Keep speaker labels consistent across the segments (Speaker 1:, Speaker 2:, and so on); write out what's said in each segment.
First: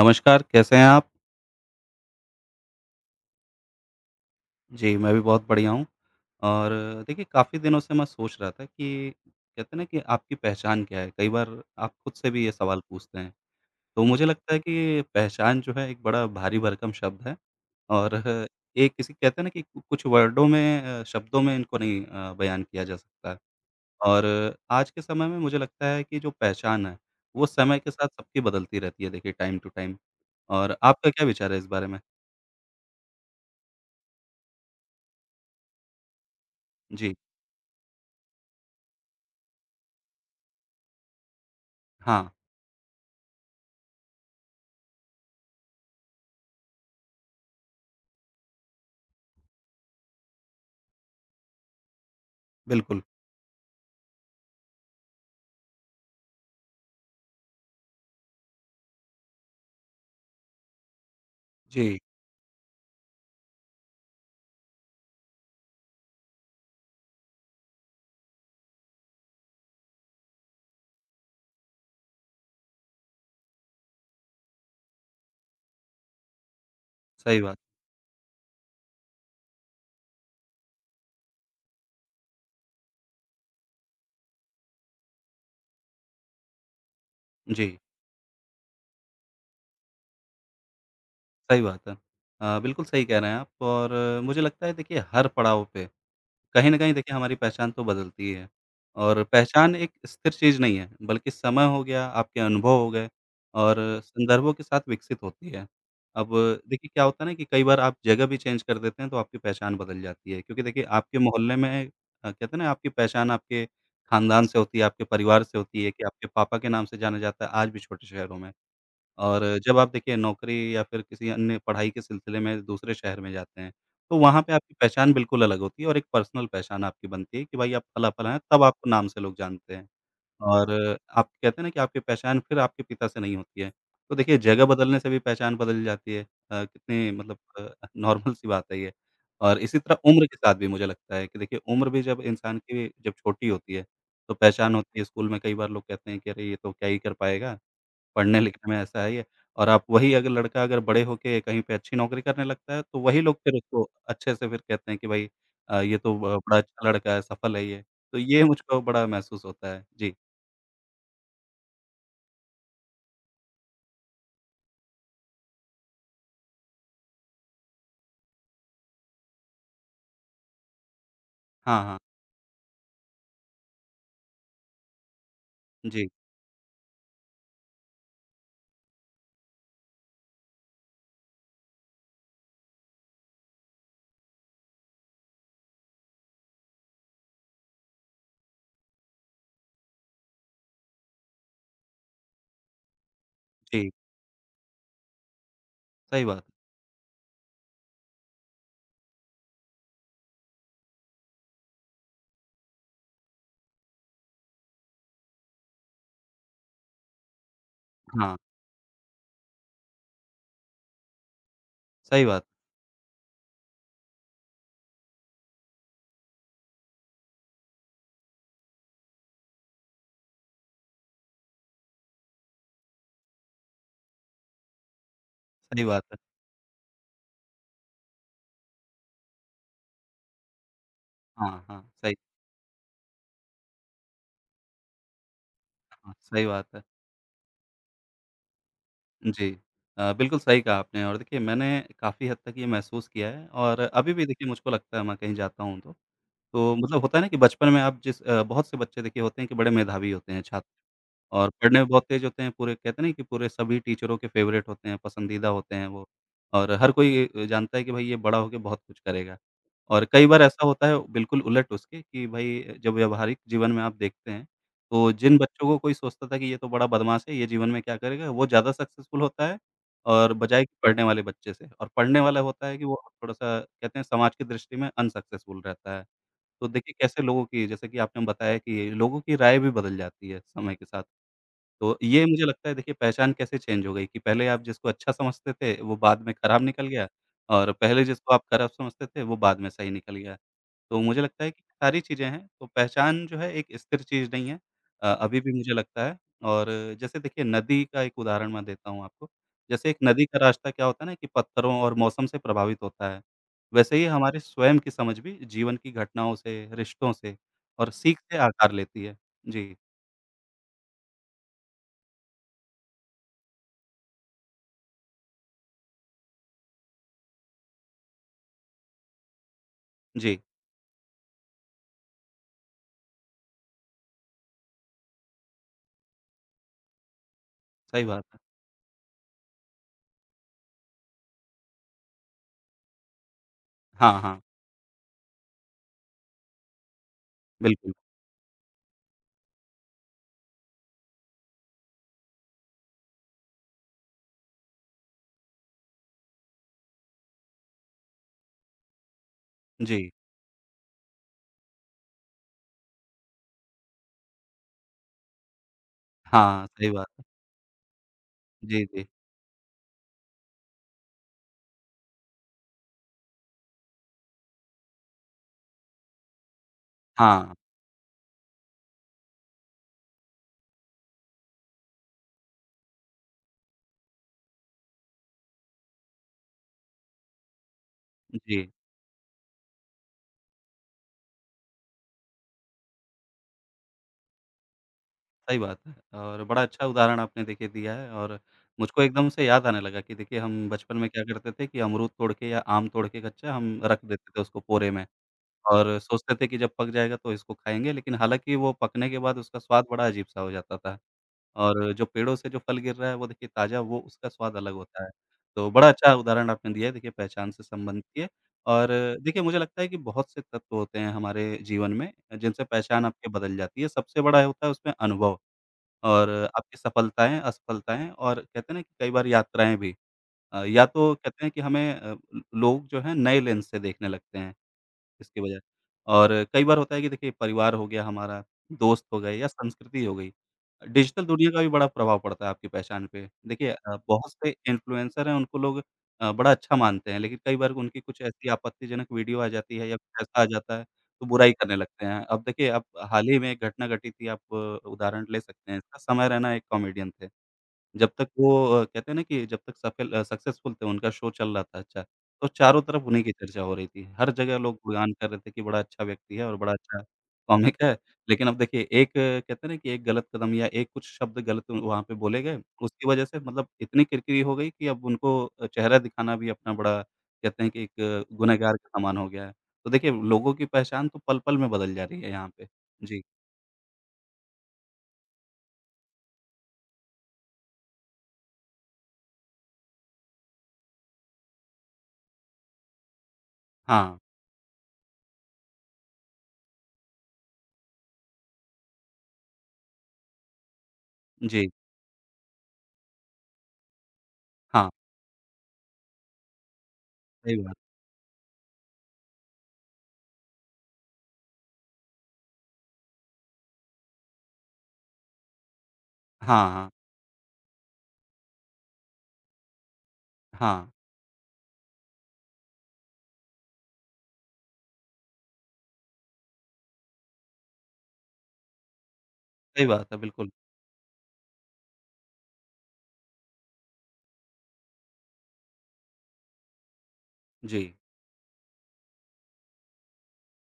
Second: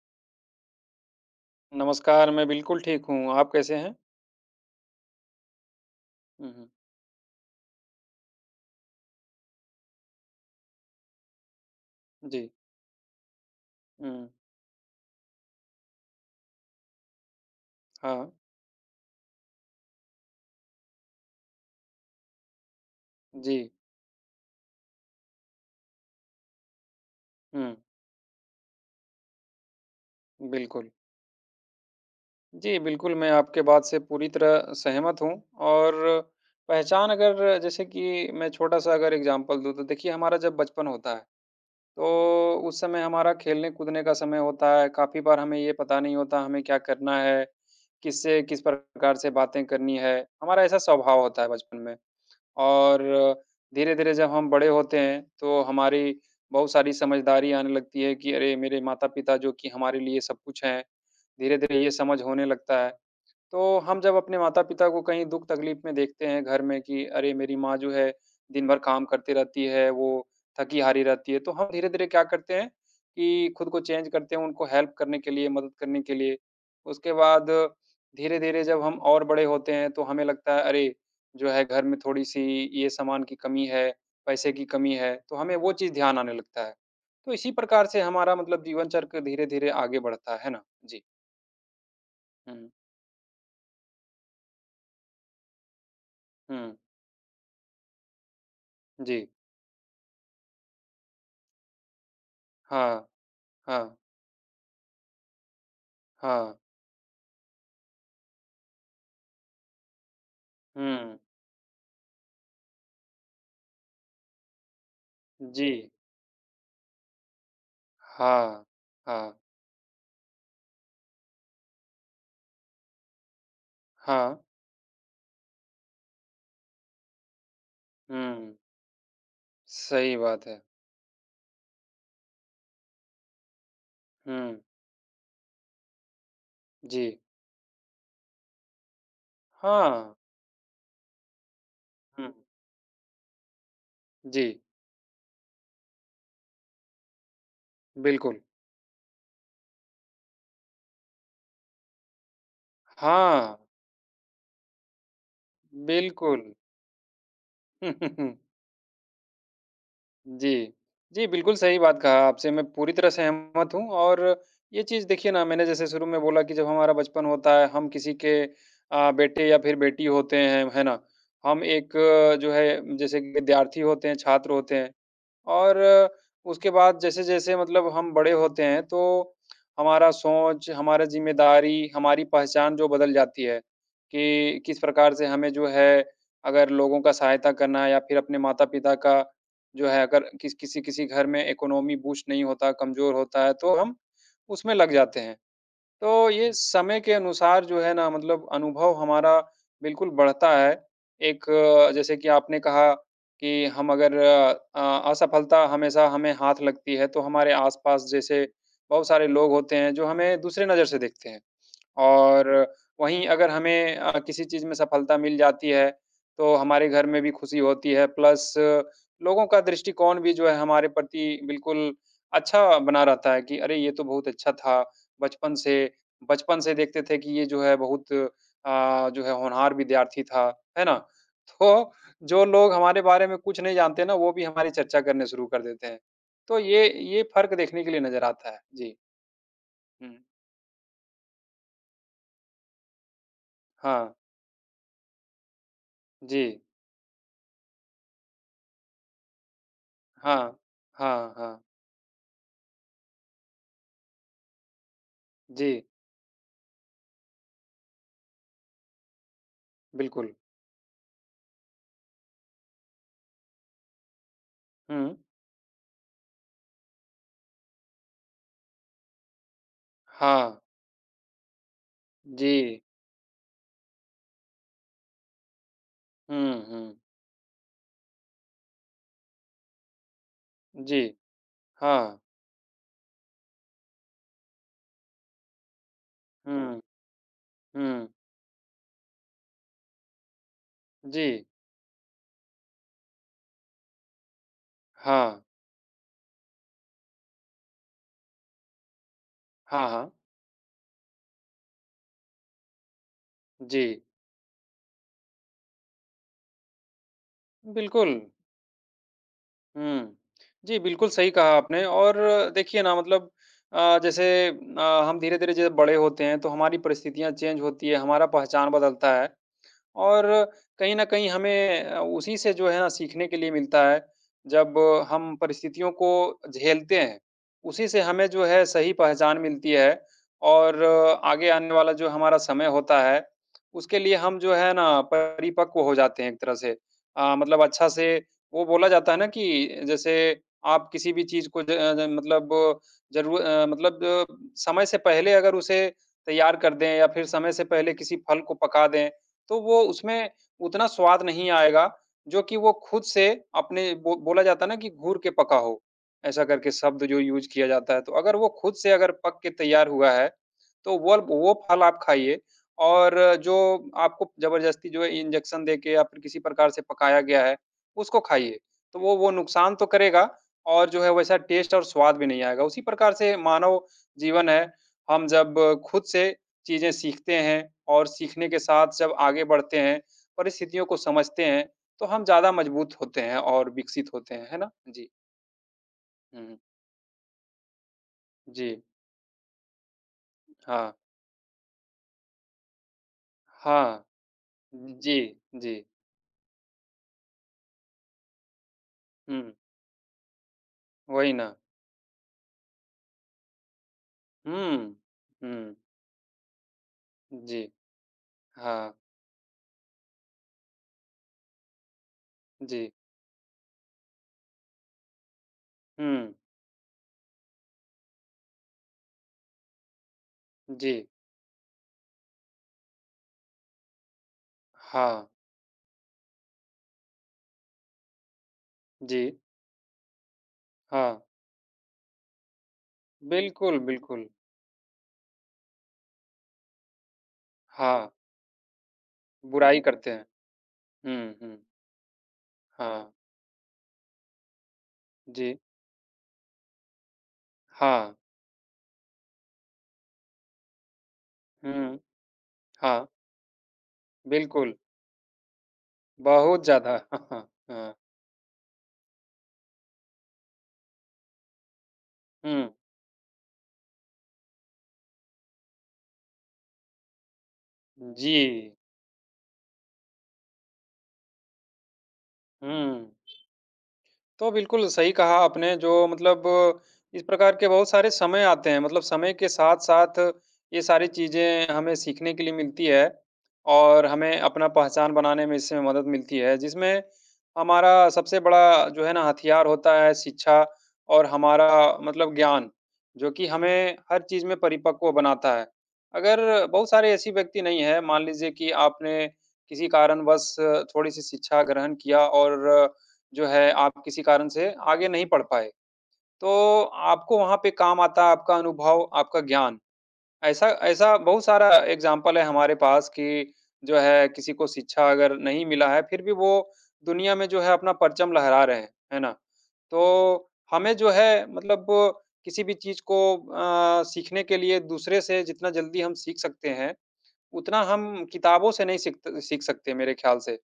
Speaker 1: नमस्कार, कैसे हैं आप?
Speaker 2: नमस्कार, मैं बिल्कुल ठीक हूँ, आप कैसे हैं?
Speaker 1: जी, मैं भी बहुत बढ़िया हूँ।
Speaker 2: हुँ, हुँ।
Speaker 1: और देखिए काफ़ी दिनों से मैं सोच रहा था कि कहते हैं ना कि आपकी पहचान क्या है? कई बार आप खुद से भी
Speaker 2: जी।
Speaker 1: ये सवाल पूछते हैं। तो मुझे
Speaker 2: हुँ,
Speaker 1: लगता है कि पहचान जो है एक बड़ा भारी-भरकम शब्द है और
Speaker 2: हाँ।
Speaker 1: ये किसी कहते हैं ना कि कु कुछ वर्डों में शब्दों में इनको नहीं बयान किया जा सकता। है।
Speaker 2: जी।
Speaker 1: और आज के समय में मुझे लगता है कि जो पहचान है, वो
Speaker 2: हुँ,
Speaker 1: समय के साथ सबकी बदलती रहती है देखिए टाइम टू टाइम। और
Speaker 2: बिल्कुल।
Speaker 1: आपका क्या विचार है इस बारे में?
Speaker 2: जी, बिल्कुल मैं आपके बात से पूरी तरह सहमत हूँ और पहचान
Speaker 1: जी,
Speaker 2: अगर जैसे कि मैं छोटा-सा अगर एग्ज़ाम्पल दूँ तो देखिए हमारा जब बचपन होता है,
Speaker 1: हाँ,
Speaker 2: तो उस समय हमारा खेलने-कूदने का समय होता है, काफ़ी बार हमें ये पता नहीं होता हमें क्या करना है, किससे किस प्रकार से बातें करनी है, हमारा ऐसा स्वभाव होता है बचपन में।
Speaker 1: बिल्कुल।
Speaker 2: और धीरे-धीरे जब हम बड़े होते हैं, तो हमारी बहुत सारी समझदारी आने लगती है कि अरे! मेरे माता-पिता जो कि हमारे लिए सब कुछ हैं। धीरे-धीरे ये
Speaker 1: जी,
Speaker 2: समझ होने लगता है। तो हम जब अपने माता-पिता को कहीं दुःख तकलीफ में देखते हैं घर में कि अरे! मेरी माँ जो है दिन भर काम करती रहती है, वो थकी-हारी रहती है। तो हम धीरे-धीरे क्या करते हैं कि खुद को चेंज करते हैं उनको हेल्प करने के लिए, मदद करने के लिए। उसके
Speaker 1: सही
Speaker 2: बाद
Speaker 1: बात।
Speaker 2: धीरे-धीरे जब हम और बड़े होते हैं तो हमें लगता है अरे! जो है घर में थोड़ी-सी ये सामान की कमी है, पैसे की कमी है, तो हमें वो चीज़ ध्यान आने लगता है। तो इसी
Speaker 1: जी,
Speaker 2: प्रकार से हमारा मतलब जीवन चक्र धीरे-धीरे आगे बढ़ता है ना? जी।
Speaker 1: सही बात है।
Speaker 2: हुँ।
Speaker 1: बिल्कुल सही कह रहे हैं आप और मुझे लगता है देखिए हर पड़ाव पे कहीं
Speaker 2: हुँ।
Speaker 1: न कहीं देखिए हमारी पहचान तो बदलती है
Speaker 2: जी।
Speaker 1: और पहचान एक स्थिर चीज़ नहीं है, बल्कि समय हो गया, आपके अनुभव हो
Speaker 2: हाँ।
Speaker 1: गए और
Speaker 2: हाँ,
Speaker 1: संदर्भों के साथ विकसित होती है। अब
Speaker 2: हाँ,
Speaker 1: देखिए क्या होता है ना कि कई बार आप जगह भी चेंज कर देते हैं तो आपकी पहचान बदल जाती है क्योंकि देखिए
Speaker 2: हुँ,
Speaker 1: आपके मोहल्ले में कहते हैं ना आपकी पहचान आपके खानदान से होती है, आपके परिवार से होती
Speaker 2: जी,
Speaker 1: है कि आपके पापा के नाम से जाना जाता है आज भी छोटे शहरों में।
Speaker 2: हाँ, हाँ,
Speaker 1: और जब आप देखिए नौकरी या फिर किसी अन्य पढ़ाई के सिलसिले में दूसरे शहर में जाते हैं, तो
Speaker 2: हाँ,
Speaker 1: वहाँ पे आपकी पहचान बिल्कुल अलग होती है और एक पर्सनल पहचान आपकी बनती है कि भाई आप फला-फला हैं,
Speaker 2: हुँ,
Speaker 1: तब आपको नाम से लोग जानते हैं।
Speaker 2: सही बात है।
Speaker 1: और आप कहते हैं ना कि आपकी पहचान फिर आपके पिता से नहीं होती है। तो देखिए
Speaker 2: हुँ,
Speaker 1: जगह बदलने से भी पहचान बदल जाती है।
Speaker 2: जी,
Speaker 1: कितनी मतलब नॉर्मल सी बात है ये। और इसी तरह
Speaker 2: हाँ,
Speaker 1: उम्र के साथ भी मुझे लगता है कि देखिए उम्र भी जब
Speaker 2: हुँ,
Speaker 1: इंसान की जब छोटी होती है, तो
Speaker 2: जी,
Speaker 1: पहचान होती है स्कूल में कई बार लोग कहते हैं कि अरे! ये तो क्या ही कर पाएगा।
Speaker 2: बिल्कुल,
Speaker 1: पढ़ने-लिखने में ऐसा है ही है और आप वही अगर लड़का अगर बड़े होके कहीं पे अच्छी नौकरी करने लगता है, तो वही लोग फिर
Speaker 2: हाँ,
Speaker 1: उसको अच्छे से फिर कहते हैं कि भाई ये तो ब
Speaker 2: बिल्कुल।
Speaker 1: बड़ा अच्छा लड़का है, सफल है ये। तो ये मुझको बड़ा महसूस होता है। जी।
Speaker 2: जी, जी, बिल्कुल सही बात कहा आपसे, मैं पूरी तरह सहमत हूँ और ये चीज़ देखिए ना मैंने जैसे शुरू में बोला कि जब हमारा बचपन होता है, हम किसी के बेटे या फिर बेटी होते हैं, है ना? हम
Speaker 1: हाँ,
Speaker 2: एक
Speaker 1: हाँ।
Speaker 2: जो है जैसे कि विद्यार्थी होते हैं, छात्र होते हैं। और
Speaker 1: जी,
Speaker 2: उसके बाद जैसे-जैसे मतलब हम बड़े होते हैं, तो हमारा सोच, हमारा ज़िम्मेदारी, हमारी पहचान जो बदल जाती है, कि किस प्रकार से हमें जो है, अगर लोगों का सहायता करना है या फिर अपने माता-पिता का जो है अगर किसी-किसी घर में इकोनॉमी बूस्ट नहीं होता, कमज़ोर होता है, तो
Speaker 1: जी।
Speaker 2: हम उसमें लग जाते हैं। तो
Speaker 1: सही बात
Speaker 2: ये
Speaker 1: है।
Speaker 2: समय के अनुसार जो है ना मतलब अनुभव हमारा बिल्कुल बढ़ता है। एक जैसे कि आपने कहा कि हम अगर असफलता हमेशा हमें हाथ लगती है, तो हमारे आस-पास
Speaker 1: हाँ,
Speaker 2: जैसे बहुत सारे लोग होते हैं, जो हमें दूसरे नज़र से देखते हैं।
Speaker 1: सही बात
Speaker 2: और वहीं अगर हमें किसी चीज़ में सफलता मिल जाती है, तो हमारे घर में भी खुशी होती है प्लस लोगों का दृष्टिकोण भी जो है हमारे प्रति बिल्कुल अच्छा बना रहता है कि अरे! ये तो बहुत अच्छा था। बचपन से
Speaker 1: सही बात है।
Speaker 2: बचपन से देखते थे कि ये जो है बहुत जो है होनहार विद्यार्थी था, है ना?
Speaker 1: हाँ, हाँ।
Speaker 2: तो
Speaker 1: सही
Speaker 2: जो लोग हमारे बारे में कुछ नहीं जानते ना, वो भी हमारी चर्चा करने शुरू कर देते हैं।
Speaker 1: हाँ, सही
Speaker 2: तो
Speaker 1: बात है।
Speaker 2: ये फ़र्क देखने के लिए नज़र आता है। जी।
Speaker 1: जी।
Speaker 2: हुँ।
Speaker 1: बिल्कुल सही कहा आपने और देखिए मैंने काफ़ी हद तक ये महसूस किया है और
Speaker 2: हाँ।
Speaker 1: अभी भी देखिए मुझको लगता है मैं कहीं जाता हूँ
Speaker 2: जी।
Speaker 1: तो मतलब होता है ना कि बचपन में आप जिस बहुत से बच्चे देखिए होते हैं कि बड़े मेधावी होते हैं
Speaker 2: हाँ,
Speaker 1: छात्र
Speaker 2: हाँ,
Speaker 1: और
Speaker 2: हाँ।
Speaker 1: पढ़ने में बहुत तेज़ होते हैं, पूरे कहते हैं ना कि पूरे सभी टीचरों के फ़ेवरेट होते हैं, पसंदीदा होते
Speaker 2: जी,
Speaker 1: हैं वो और हर कोई जानता है कि भाई ये बड़ा होके बहुत कुछ करेगा। और कई
Speaker 2: बिल्कुल।
Speaker 1: बार ऐसा होता है बिल्कुल उलट उसके कि भाई जब व्यावहारिक जीवन में आप देखते हैं, तो
Speaker 2: हुँ।
Speaker 1: जिन बच्चों को कोई सोचता था कि ये तो बड़ा बदमाश है, ये जीवन में क्या करेगा, वो ज़्यादा सक्सेसफुल होता है और
Speaker 2: हाँ,
Speaker 1: बजाय कि पढ़ने वाले बच्चे से और पढ़ने वाला
Speaker 2: जी।
Speaker 1: होता है कि वो थोड़ा-सा कहते हैं समाज की दृष्टि में अनसक्सेसफुल रहता है।
Speaker 2: हुँ,
Speaker 1: तो देखिए
Speaker 2: हुँ।
Speaker 1: कैसे लोगों की जैसे कि आपने बताया कि लोगों की राय भी बदल जाती है समय के
Speaker 2: जी।
Speaker 1: साथ। तो
Speaker 2: हाँ।
Speaker 1: ये मुझे लगता है देखिए पहचान कैसे चेंज हो गई कि पहले आप जिसको अच्छा समझते थे वो बाद में खराब
Speaker 2: हुँ,
Speaker 1: निकल गया और पहले
Speaker 2: हुँ।
Speaker 1: जिसको आप खराब समझते थे वो बाद में सही निकल गया। तो मुझे
Speaker 2: जी।
Speaker 1: लगता है कि सारी चीज़ें हैं तो पहचान जो है एक स्थिर चीज़ नहीं है।
Speaker 2: हाँ।
Speaker 1: अभी भी मुझे लगता है और जैसे देखिए नदी का एक उदाहरण मैं देता हूँ आपको।
Speaker 2: हाँ,
Speaker 1: जैसे एक
Speaker 2: हाँ।
Speaker 1: नदी का रास्ता क्या होता है ना कि पत्थरों और मौसम से प्रभावित होता है। वैसे
Speaker 2: जी,
Speaker 1: ही हमारे स्वयं की समझ भी जीवन की घटनाओं से, रिश्तों से और
Speaker 2: बिल्कुल।
Speaker 1: सीख से आकार लेती है। जी,
Speaker 2: हुँ। जी, बिल्कुल सही कहा आपने और देखिए ना मतलब जैसे हम धीरे-धीरे जैसे बड़े होते हैं तो हमारी परिस्थितियाँ चेंज होती है, हमारा पहचान बदलता है। और
Speaker 1: जी।
Speaker 2: कहीं न कहीं हमें उसी से जो है ना सीखने के लिए मिलता है, जब हम परिस्थितियों को झेलते हैं, उसी से
Speaker 1: सही
Speaker 2: हमें
Speaker 1: बात।
Speaker 2: जो है सही पहचान मिलती है और आगे आने वाला जो हमारा समय होता है, उसके लिए
Speaker 1: हाँ,
Speaker 2: हम
Speaker 1: हाँ,
Speaker 2: जो है ना परिपक्व हो जाते हैं एक तरह से। मतलब अच्छा
Speaker 1: बिल्कुल।
Speaker 2: से वो बोला जाता है ना कि जैसे आप किसी भी चीज़ को मतलब मतलब समय से पहले अगर उसे तैयार कर दें या फिर समय से पहले किसी फल को पका दें तो वो
Speaker 1: जी।
Speaker 2: उसमें उतना स्वाद नहीं आएगा, जो कि वो खुद से अपने बो बोला जाता है ना कि घूर के पका हो, ऐसा
Speaker 1: हाँ,
Speaker 2: करके
Speaker 1: सही
Speaker 2: शब्द
Speaker 1: बात
Speaker 2: जो
Speaker 1: है।
Speaker 2: यूज़ किया जाता है। तो अगर वो खुद
Speaker 1: जी,
Speaker 2: से
Speaker 1: जी।
Speaker 2: अगर पक के तैयार हुआ है, तो वल वो फल आप खाइए और जो आपको ज़बरदस्ती जो है इंजेक्शन देके या फिर किसी प्रकार से पकाया गया
Speaker 1: हाँ,
Speaker 2: है, उसको खाइए। तो वो नुकसान तो करेगा और जो है वैसा टेस्ट और स्वाद भी नहीं आएगा। उसी प्रकार से मानव जीवन है, हम जब खुद से चीज़ें सीखते हैं और सीखने के
Speaker 1: जी,
Speaker 2: साथ जब आगे बढ़ते हैं, परिस्थितियों को समझते हैं, तो हम ज़्यादा मजबूत होते हैं और विकसित होते हैं, है ना? जी।
Speaker 1: सही बात है और
Speaker 2: हुँ,
Speaker 1: बड़ा अच्छा उदाहरण आपने देखिए दिया है और
Speaker 2: जी।
Speaker 1: मुझको एकदम से याद आने लगा कि देखिए हम
Speaker 2: हाँ।
Speaker 1: बचपन में क्या करते थे कि अमरूद तोड़ के या आम तोड़ के कच्चा हम
Speaker 2: हाँ।
Speaker 1: रख देते थे उसको पोरे में
Speaker 2: जी, जी।
Speaker 1: और सोचते थे कि जब पक जाएगा तो इसको खाएँगे लेकिन हालाँकि वो पकने के बाद
Speaker 2: हुँ,
Speaker 1: उसका स्वाद बड़ा अजीब-सा हो जाता था।
Speaker 2: वही ना।
Speaker 1: और जो पेड़ों से जो फल गिर रहा है वो देखिए ताज़ा वो उसका स्वाद अलग
Speaker 2: हुँ,
Speaker 1: होता है। तो
Speaker 2: हुँ,
Speaker 1: बड़ा अच्छा उदाहरण आपने दिया है देखिए पहचान
Speaker 2: जी।
Speaker 1: से संबंधित ये और
Speaker 2: हाँ,
Speaker 1: देखिए मुझे लगता है कि बहुत से तत्व होते हैं हमारे जीवन में जिनसे
Speaker 2: जी।
Speaker 1: पहचान आपकी बदल जाती है। सबसे बड़ा होता है उसमें अनुभव और
Speaker 2: हुँ,
Speaker 1: आपकी सफलताएँ, असफलताएँ और कहते हैं ना कि कई बार यात्राएँ भी। या
Speaker 2: जी।
Speaker 1: तो कहते हैं कि हमें ल लोग जो हैं नए लेंस से देखने लगते हैं।
Speaker 2: हाँ,
Speaker 1: इसकी वजह और कई बार होता है कि देखिए परिवार हो गया हमारा, दोस्त
Speaker 2: जी।
Speaker 1: हो गए या संस्कृति हो गई।
Speaker 2: हाँ,
Speaker 1: डिजिटल दुनिया का भी बड़ा प्रभाव पड़ता है आपकी पहचान पे। देखिए
Speaker 2: बिल्कुल, बिल्कुल।
Speaker 1: बहुत से इन्फ्लुएंसर हैं उनको लोग बड़ा अच्छा मानते हैं लेकिन कई बार उनकी
Speaker 2: हाँ,
Speaker 1: कुछ ऐसी आपत्तिजनक वीडियो आ जाती
Speaker 2: बुराई
Speaker 1: है या
Speaker 2: करते
Speaker 1: कुछ
Speaker 2: हैं।
Speaker 1: ऐसा आ जाता है तो
Speaker 2: हुँ,
Speaker 1: बुराई
Speaker 2: हुँ।
Speaker 1: करने लगते हैं। अब देखिए अब
Speaker 2: हाँ,
Speaker 1: हाल ही में एक घटना घटी थी आप उदाहरण ले
Speaker 2: जी।
Speaker 1: सकते हैं इसका समय रैना एक कॉमेडियन थे। जब
Speaker 2: हाँ,
Speaker 1: तक वो कहते हैं ना कि जब तक सफल सक्सेसफुल थे, उनका शो चल रहा था
Speaker 2: हुँ।
Speaker 1: अच्छा, तो चारों तरफ
Speaker 2: हाँ,
Speaker 1: उन्हीं की चर्चा हो रही थी। हर जगह
Speaker 2: बिल्कुल।
Speaker 1: लोग गुणगान कर रहे थे कि बड़ा अच्छा व्यक्ति है और
Speaker 2: बहुत
Speaker 1: बड़ा
Speaker 2: ज़्यादा।
Speaker 1: अच्छा
Speaker 2: हाँ, हाँ,
Speaker 1: कॉमिक
Speaker 2: हाँ।
Speaker 1: है। लेकिन अब देखिए एक कहते हैं ना कि एक गलत कदम या एक कुछ शब्द गलत वहाँ पे बोले गए,
Speaker 2: हुँ,
Speaker 1: उसकी वजह से मतलब इतनी किरकिरी हो गई कि अब उनको चेहरा दिखाना भी अपना बड़ा कहते हैं कि एक
Speaker 2: जी।
Speaker 1: गुनहगार के समान हो गया है। तो देखिए लोगों की पहचान तो पल-पल में बदल जा रही है यहाँ पे।
Speaker 2: हुँ।
Speaker 1: जी।
Speaker 2: तो बिल्कुल सही कहा आपने जो मतलब इस प्रकार के बहुत सारे समय आते हैं मतलब समय के साथ-साथ ये सारी चीज़ें हमें सीखने के लिए मिलती है और
Speaker 1: हाँ।
Speaker 2: हमें अपना पहचान बनाने में इससे मदद मिलती है जिसमें हमारा सबसे बड़ा जो है ना हथियार होता है शिक्षा और हमारा
Speaker 1: जी।
Speaker 2: मतलब ज्ञान जो कि हमें हर चीज़ में
Speaker 1: हाँ,
Speaker 2: परिपक्व बनाता है। अगर बहुत सारे ऐसी
Speaker 1: सही
Speaker 2: व्यक्ति
Speaker 1: बात।
Speaker 2: नहीं है मान लीजिए कि आपने किसी कारणवश थोड़ी-सी शिक्षा ग्रहण किया और जो है आप किसी कारण से आगे नहीं पढ़ पाए।
Speaker 1: हाँ,
Speaker 2: तो
Speaker 1: हाँ।
Speaker 2: आपको वहाँ पे काम आता है आपका अनुभव, आपका ज्ञान। ऐसा
Speaker 1: हाँ,
Speaker 2: ऐसा बहुत सारा एग्ज़ाम्पल है हमारे पास कि जो है किसी को शिक्षा अगर नहीं मिला है, फिर भी वो दुनिया में जो है अपना परचम लहरा रहे हैं, है ना?
Speaker 1: सही बात है,
Speaker 2: तो
Speaker 1: बिल्कुल।
Speaker 2: हमें जो है मतलब किसी भी चीज़ को सीखने के लिए दूसरे से जितना जल्दी हम सीख सकते हैं, उतना
Speaker 1: जी,
Speaker 2: हम किताबों से नहीं सीख सीख सकते मेरे ख़्याल से।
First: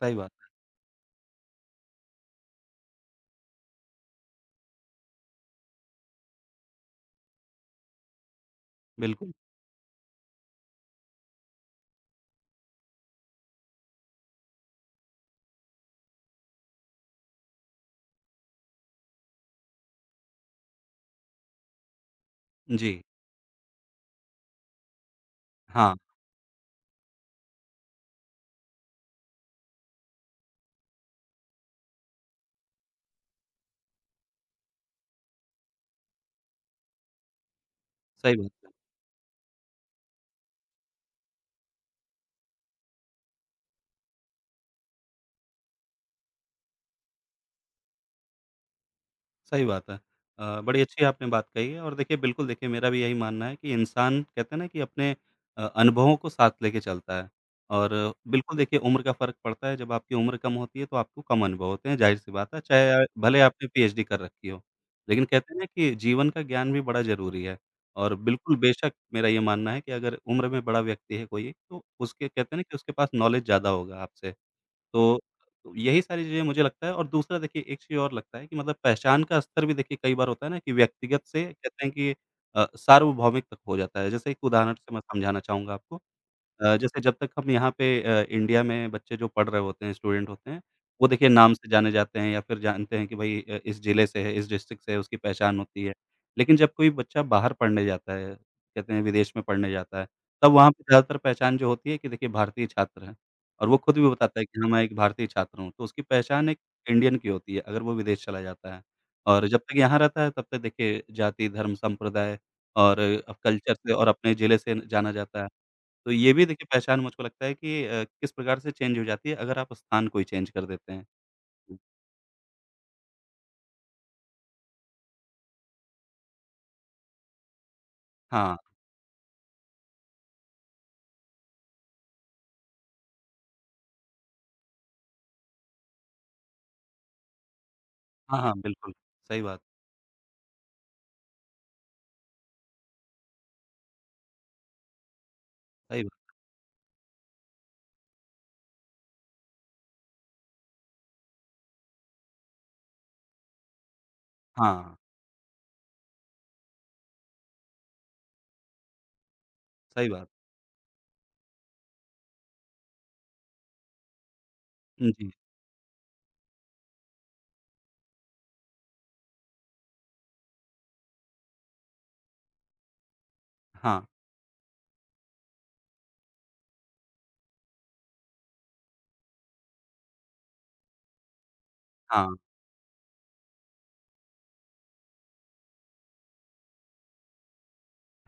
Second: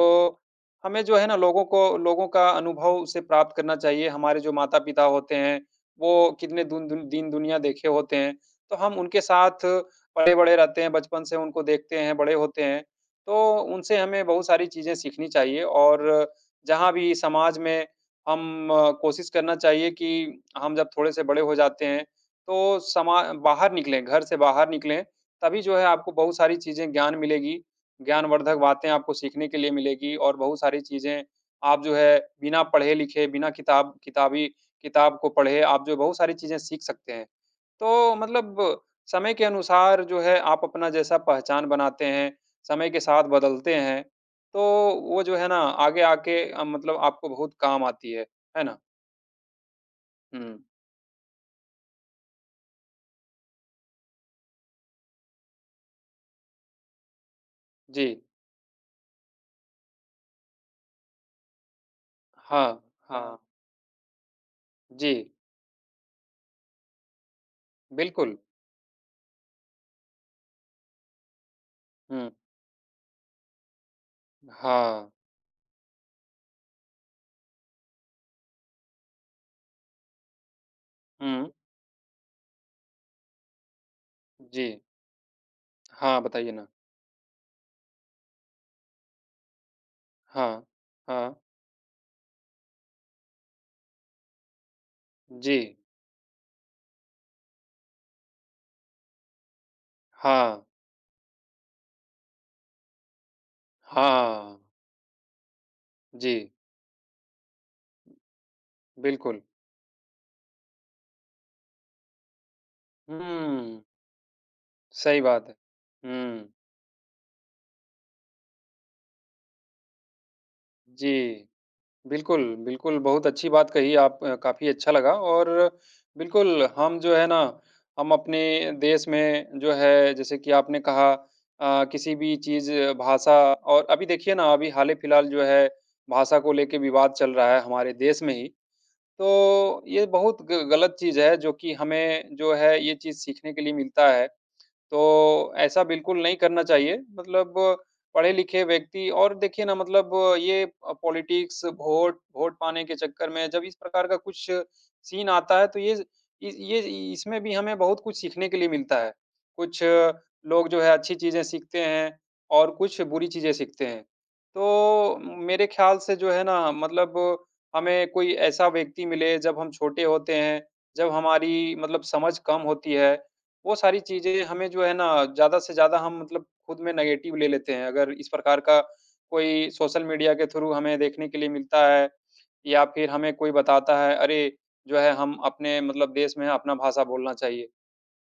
Speaker 1: सही बात है,
Speaker 2: हमें जो है ना लोगों को लोगों का अनुभव से प्राप्त करना चाहिए। हमारे जो माता-पिता होते हैं, वो कितने दुन दुन दीन-दुनिया देखे होते हैं, तो हम उनके
Speaker 1: बिल्कुल।
Speaker 2: साथ पले-बड़े रहते हैं, बचपन से उनको देखते हैं, बड़े होते हैं। तो उनसे हमें बहुत सारी चीज़ें सीखनी चाहिए और जहाँ भी समाज में हम कोशिश करना चाहिए कि हम जब थोड़े से बड़े हो जाते हैं, तो
Speaker 1: जी,
Speaker 2: समा बाहर निकलें, घर से बाहर निकलें, तभी जो है
Speaker 1: हाँ,
Speaker 2: आपको बहुत सारी चीज़ें ज्ञान मिलेगी ज्ञानवर्धक बातें आपको सीखने के लिए मिलेगी और बहुत सारी चीज़ें आप जो है बिना पढ़े-लिखे, बिना किताब को पढ़े आप जो बहुत सारी चीज़ें सीख सकते हैं। तो
Speaker 1: सही बात है,
Speaker 2: मतलब समय के अनुसार जो है आप अपना जैसा पहचान बनाते हैं, समय के साथ बदलते हैं, तो वो जो है ना आगे आके मतलब आपको बहुत काम आती है। है ना?
Speaker 1: सही बात है।
Speaker 2: हुँ।
Speaker 1: बड़ी अच्छी आपने बात कही है और देखिए बिल्कुल देखिए मेरा भी यही मानना है कि इंसान कहते हैं ना कि अपने अनुभवों को साथ लेके चलता है और
Speaker 2: जी।
Speaker 1: बिल्कुल देखिए उम्र का फ़र्क पड़ता है, जब आपकी उम्र कम होती है तो आपको कम अनुभव होते हैं, ज़ाहिर-सी बात है,
Speaker 2: हाँ,
Speaker 1: चाहे
Speaker 2: हाँ।
Speaker 1: भले आपने पीएचडी कर रखी हो।
Speaker 2: जी,
Speaker 1: लेकिन कहते हैं ना कि जीवन का ज्ञान भी बड़ा ज़रूरी है और
Speaker 2: बिल्कुल।
Speaker 1: बिल्कुल बेशक मेरा ये मानना है कि अगर उम्र में बड़ा व्यक्ति है कोई, तो उसके
Speaker 2: हुँ।
Speaker 1: कहते हैं ना कि उसके पास नॉलेज ज़्यादा होगा आपसे।
Speaker 2: हाँ।
Speaker 1: तो यही सारी चीज़ें मुझे लगता है और दूसरा देखिए एक चीज़ और लगता है कि मतलब पहचान का स्तर भी देखिए कई बार होता है ना कि व्यक्तिगत से
Speaker 2: हुँ।
Speaker 1: कहते हैं कि सार्वभौमिक तक हो जाता है। जैसे एक
Speaker 2: जी।
Speaker 1: उदाहरण से मैं समझाना चाहूँगा आपको
Speaker 2: हाँ, बताइए ना।
Speaker 1: जैसे जब तक हम यहाँ पे इंडिया में बच्चे जो पढ़ रहे होते हैं, स्टूडेंट होते
Speaker 2: हाँ।
Speaker 1: हैं, वो देखिए
Speaker 2: हाँ।
Speaker 1: नाम से जाने जाते हैं या फिर जानते हैं कि भई इस ज़िले से है, इस डिस्ट्रिक्ट से है, उसकी
Speaker 2: जी,
Speaker 1: पहचान होती है। लेकिन जब कोई बच्चा बाहर पढ़ने जाता है, कहते हैं विदेश में पढ़ने जाता है, तब
Speaker 2: हाँ,
Speaker 1: वहाँ पे ज़्यादातर पहचान जो होती है कि देखिए भारतीय छात्र हैं और वो खुद भी बताता है
Speaker 2: हाँ,
Speaker 1: कि हाँ, मैं एक भारतीय छात्र हूँ, तो उसकी
Speaker 2: जी,
Speaker 1: पहचान एक इंडियन की होती है, अगर वो विदेश चला जाता है।
Speaker 2: बिल्कुल।
Speaker 1: और जब तक यहाँ रहता है, तब तक देखिए जाति, धर्म, संप्रदाय और कल्चर
Speaker 2: हुँ,
Speaker 1: से और अपने ज़िले से जाना
Speaker 2: सही
Speaker 1: जाता
Speaker 2: बात
Speaker 1: है।
Speaker 2: है।
Speaker 1: तो ये भी
Speaker 2: हुँ,
Speaker 1: देखिए पहचान मुझको लगता है कि किस प्रकार से चेंज हो जाती है अगर आप स्थान कोई चेंज कर देते हैं।
Speaker 2: जी, बिल्कुल, बिल्कुल, बहुत अच्छी बात कही आप काफ़ी अच्छा लगा और बिल्कुल हम जो है ना, हम अपने
Speaker 1: हाँ,
Speaker 2: देश में जो है जैसे कि आपने कहा किसी भी चीज़ भाषा और अभी देखिए ना अभी हाल-ही-फिलहाल जो है भाषा को लेके विवाद चल रहा है हमारे देश में
Speaker 1: हाँ,
Speaker 2: ही।
Speaker 1: हाँ, बिल्कुल, सही बात,
Speaker 2: तो ये बहुत ग गलत चीज़ है जो कि हमें जो है ये चीज़ सीखने के लिए मिलता है। तो ऐसा
Speaker 1: सही
Speaker 2: बिल्कुल
Speaker 1: बात।
Speaker 2: नहीं करना चाहिए। मतलब पढ़े-लिखे व्यक्ति और देखिए ना मतलब ये पॉलिटिक्स वोट वोट पाने के चक्कर में जब इस प्रकार का कुछ
Speaker 1: हाँ,
Speaker 2: सीन आता है तो ये इ ये इसमें भी हमें बहुत कुछ सीखने के लिए मिलता है। कुछ
Speaker 1: सही बात।
Speaker 2: लोग जो है अच्छी चीज़ें सीखते हैं और कुछ बुरी चीज़ें सीखते हैं। तो
Speaker 1: जी,
Speaker 2: मेरे ख़्याल से जो है ना मतलब हमें कोई ऐसा व्यक्ति मिले जब हम छोटे होते हैं, जब हमारी मतलब समझ कम होती है वो सारी
Speaker 1: हाँ,
Speaker 2: चीज़ें हमें जो है ना ज़्यादा से ज़्यादा हम मतलब खुद में नेगेटिव ले लेते हैं। अगर इस प्रकार का कोई सोशल मीडिया के थ्रू हमें देखने के लिए मिलता है
Speaker 1: हाँ,
Speaker 2: या फिर हमें कोई बताता है, अरे! जो है हम अपने मतलब देश में हैं, अपना भाषा बोलना चाहिए।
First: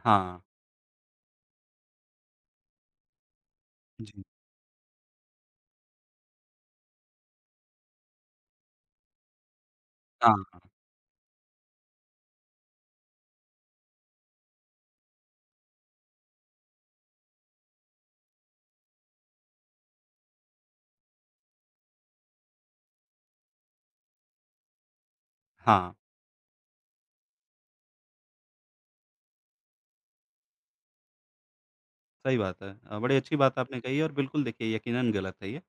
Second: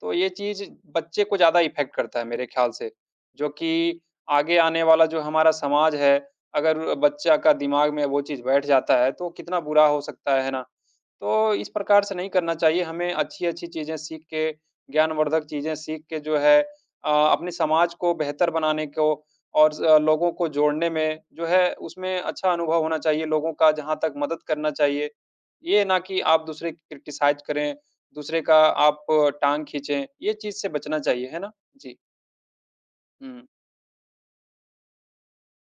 Speaker 2: तो ये
Speaker 1: हाँ,
Speaker 2: चीज़ बच्चे को ज़्यादा इफ़ेक्ट करता है मेरे ख़्याल से, जो कि
Speaker 1: जी,
Speaker 2: आगे आने वाला जो हमारा समाज है, अगर बच्चा का दिमाग में वो चीज़ बैठ जाता है तो कितना बुरा हो सकता है
Speaker 1: हाँ,
Speaker 2: ना? तो इस प्रकार से नहीं करना चाहिए, हमें अच्छी-अच्छी चीज़ें सीख के, ज्ञानवर्धक चीज़ें सीख के जो है अपने समाज को बेहतर बनाने को और ज़ लोगों को जोड़ने में जो है उसमें अच्छा अनुभव होना चाहिए, लोगों का जहाँ तक मदद करना चाहिए। ये
Speaker 1: हाँ।
Speaker 2: ना कि आप दूसरे क्रिटिसाइज़ करें दूसरे का आप टाँग खींचे, ये चीज़ से बचना चाहिए, है ना? जी।
Speaker 1: सही बात है। बड़ी अच्छी
Speaker 2: हुँ,
Speaker 1: बात आपने कही है और बिल्कुल देखिए यकीनन गलत है ये।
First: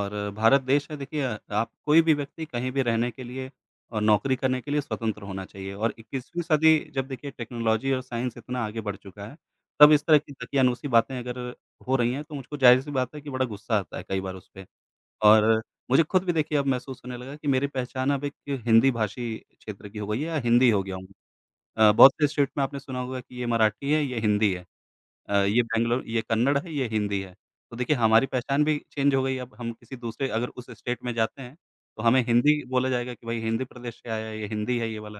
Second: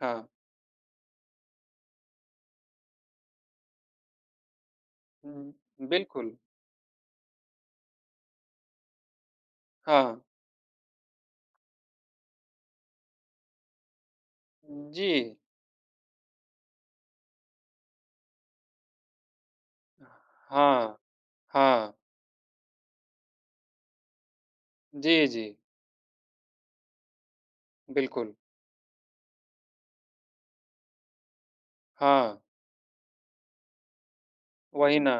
Speaker 2: हाँ।
Speaker 1: भारत देश है देखिए आप कोई भी व्यक्ति कहीं भी रहने के लिए और नौकरी करने के लिए स्वतंत्र होना
Speaker 2: हुँ,
Speaker 1: चाहिए और
Speaker 2: बिल्कुल।
Speaker 1: 21वीं सदी जब देखिए टेक्नोलॉजी और साइंस इतना आगे बढ़ चुका है, तब इस तरह
Speaker 2: हाँ।
Speaker 1: की दकियानूसी बातें अगर हो रही हैं तो मुझको ज़ाहिर-सी बात है कि बड़ा गुस्सा आता है कई बार उसपे।
Speaker 2: जी।
Speaker 1: और मुझे खुद भी देखिए अब महसूस होने लगा कि मेरी पहचान अब एक हिंदी भाषी क्षेत्र की हो गई है या हिंदी हो गया
Speaker 2: हाँ,
Speaker 1: हूँ।
Speaker 2: हाँ।
Speaker 1: बहुत से स्टेट में आपने सुना होगा कि ये मराठी है, ये हिंदी है।
Speaker 2: जी, जी।
Speaker 1: ये बैंगलोर ये कन्नड़ है, ये हिंदी है। तो देखिए हमारी
Speaker 2: बिल्कुल।
Speaker 1: पहचान भी चेंज हो गई अब हम किसी दूसरे अगर उस स्टेट में जाते हैं, तो हमें
Speaker 2: हाँ,
Speaker 1: हिंदी बोला जाएगा कि भाई हिंदी प्रदेश से आया है, ये हिंदी है
Speaker 2: वही
Speaker 1: ये
Speaker 2: ना।
Speaker 1: वाला।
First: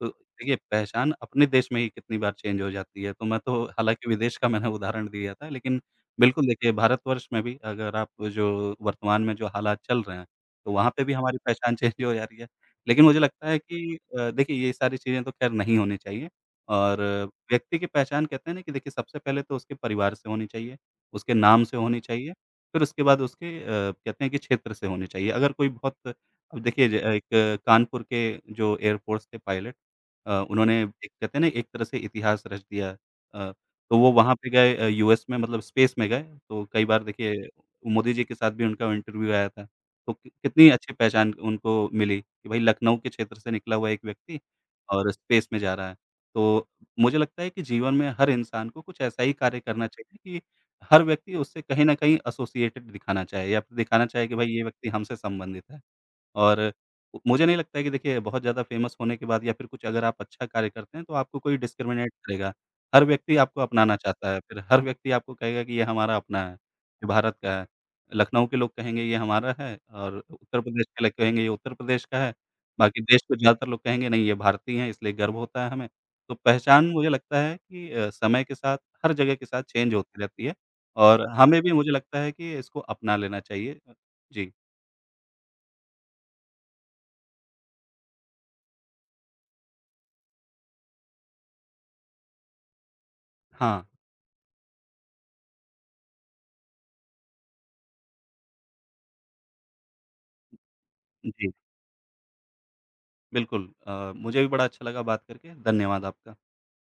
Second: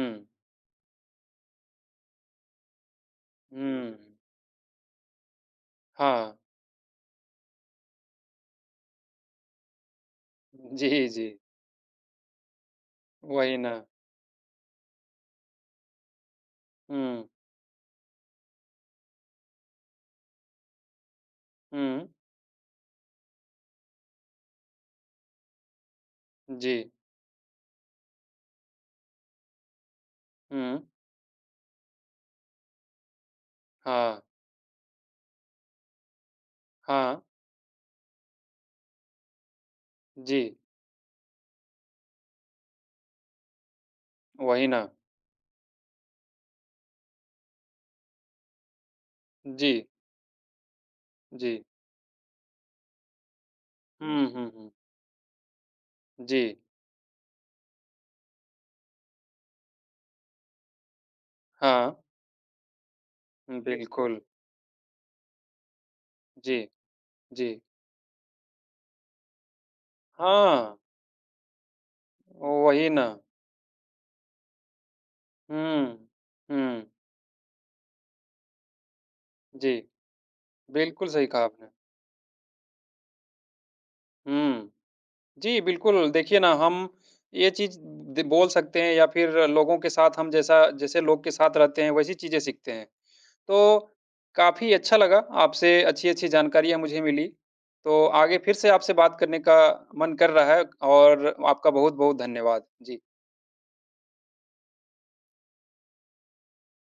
Speaker 1: तो देखिए, पहचान अपने देश में ही कितनी बार चेंज हो जाती है, तो मैं तो
Speaker 2: हुँ।
Speaker 1: हालाँकि विदेश का मैंने उदाहरण दिया था, लेकिन
Speaker 2: हाँ।
Speaker 1: बिल्कुल देखिए भारतवर्ष में भी अगर आप जो वर्तमान में जो हालात चल रहे हैं, तो
Speaker 2: जी,
Speaker 1: वहाँ पे भी
Speaker 2: जी।
Speaker 1: हमारी पहचान चेंज हो जा रही है। लेकिन मुझे लगता
Speaker 2: वही
Speaker 1: है
Speaker 2: ना।
Speaker 1: कि देखिए ये सारी चीज़ें तो खैर नहीं होनी चाहिए और
Speaker 2: हुँ,
Speaker 1: व्यक्ति की पहचान कहते हैं ना कि देखिए सबसे पहले तो उसके परिवार से होनी चाहिए, उसके नाम से होनी
Speaker 2: हुँ।
Speaker 1: चाहिए, फिर उसके बाद उसके कहते हैं कि क्षेत्र से होनी चाहिए। अगर कोई बहुत अब
Speaker 2: जी।
Speaker 1: देखिए ज एक कानपुर के जो एयरफोर्स के पायलट
Speaker 2: हुँ।
Speaker 1: उन्होंने एक कहते हैं ना एक तरह से इतिहास रच दिया। अ, तो वो
Speaker 2: हाँ,
Speaker 1: वहाँ पे गए यूएस में मतलब स्पेस में गए, तो कई बार
Speaker 2: हाँ।
Speaker 1: देखिए मोदी जी के साथ भी उनका इंटरव्यू आया था। तो कि
Speaker 2: जी।
Speaker 1: कितनी अच्छी पहचान उनको मिली कि भाई लखनऊ के क्षेत्र से निकला हुआ एक व्यक्ति
Speaker 2: वही ना।
Speaker 1: और स्पेस में जा रहा है। तो मुझे लगता है कि जीवन में हर इंसान को कुछ ऐसा ही कार्य
Speaker 2: जी,
Speaker 1: करना चाहिए कि हर व्यक्ति
Speaker 2: जी।
Speaker 1: उससे कहीं न कहीं एसोसिएटेड दिखाना चाहे या फिर दिखाना
Speaker 2: हुँ,
Speaker 1: चाहे कि भाई
Speaker 2: हुँ,
Speaker 1: ये
Speaker 2: हुँ।
Speaker 1: व्यक्ति हमसे संबंधित है।
Speaker 2: जी।
Speaker 1: और मुझे नहीं लगता है कि देखिए बहुत ज़्यादा फ़ेमस होने के बाद या फिर कुछ अगर आप अच्छा कार्य करते हैं तो आपको कोई
Speaker 2: हाँ,
Speaker 1: डिस्क्रिमिनेट करेगा। हर व्यक्ति आपको अपनाना
Speaker 2: बिल्कुल।
Speaker 1: चाहता है, फिर हर व्यक्ति आपको कहेगा कि ये हमारा अपना है,
Speaker 2: जी,
Speaker 1: ये भारत
Speaker 2: जी।
Speaker 1: का है। लखनऊ के लोग कहेंगे ये हमारा है और उत्तर
Speaker 2: हाँ।
Speaker 1: प्रदेश के लोग कहेंगे ये उत्तर प्रदेश का है।
Speaker 2: वही
Speaker 1: बाकी
Speaker 2: ना।
Speaker 1: देश के ज़्यादातर लोग कहेंगे नहीं ये भारतीय हैं इसलिए गर्व होता है हमें।
Speaker 2: हुँ।
Speaker 1: तो
Speaker 2: हुँ।
Speaker 1: पहचान मुझे लगता है कि समय के साथ हर जगह के साथ
Speaker 2: जी,
Speaker 1: चेंज होती रहती है
Speaker 2: बिल्कुल सही
Speaker 1: और
Speaker 2: कहा
Speaker 1: हमें
Speaker 2: आपने।
Speaker 1: भी मुझे लगता है कि इसको अपना लेना चाहिए। जी।
Speaker 2: हुँ। जी, बिल्कुल देखिए ना हम ये चीज़ द बोल सकते हैं या फिर लोगों के साथ हम जैसा जैसे लोग के साथ रहते हैं वैसी चीज़ें सीखते हैं। तो
Speaker 1: हाँ।
Speaker 2: काफ़ी अच्छा लगा आपसे अच्छी-अच्छी जानकारियाँ मुझे मिली। तो आगे फिर से आपसे बात करने का मन कर रहा है और
Speaker 1: जी।
Speaker 2: आपका बहुत-बहुत धन्यवाद। जी।
Speaker 1: बिल्कुल मुझे भी बड़ा अच्छा लगा बात करके। धन्यवाद आपका।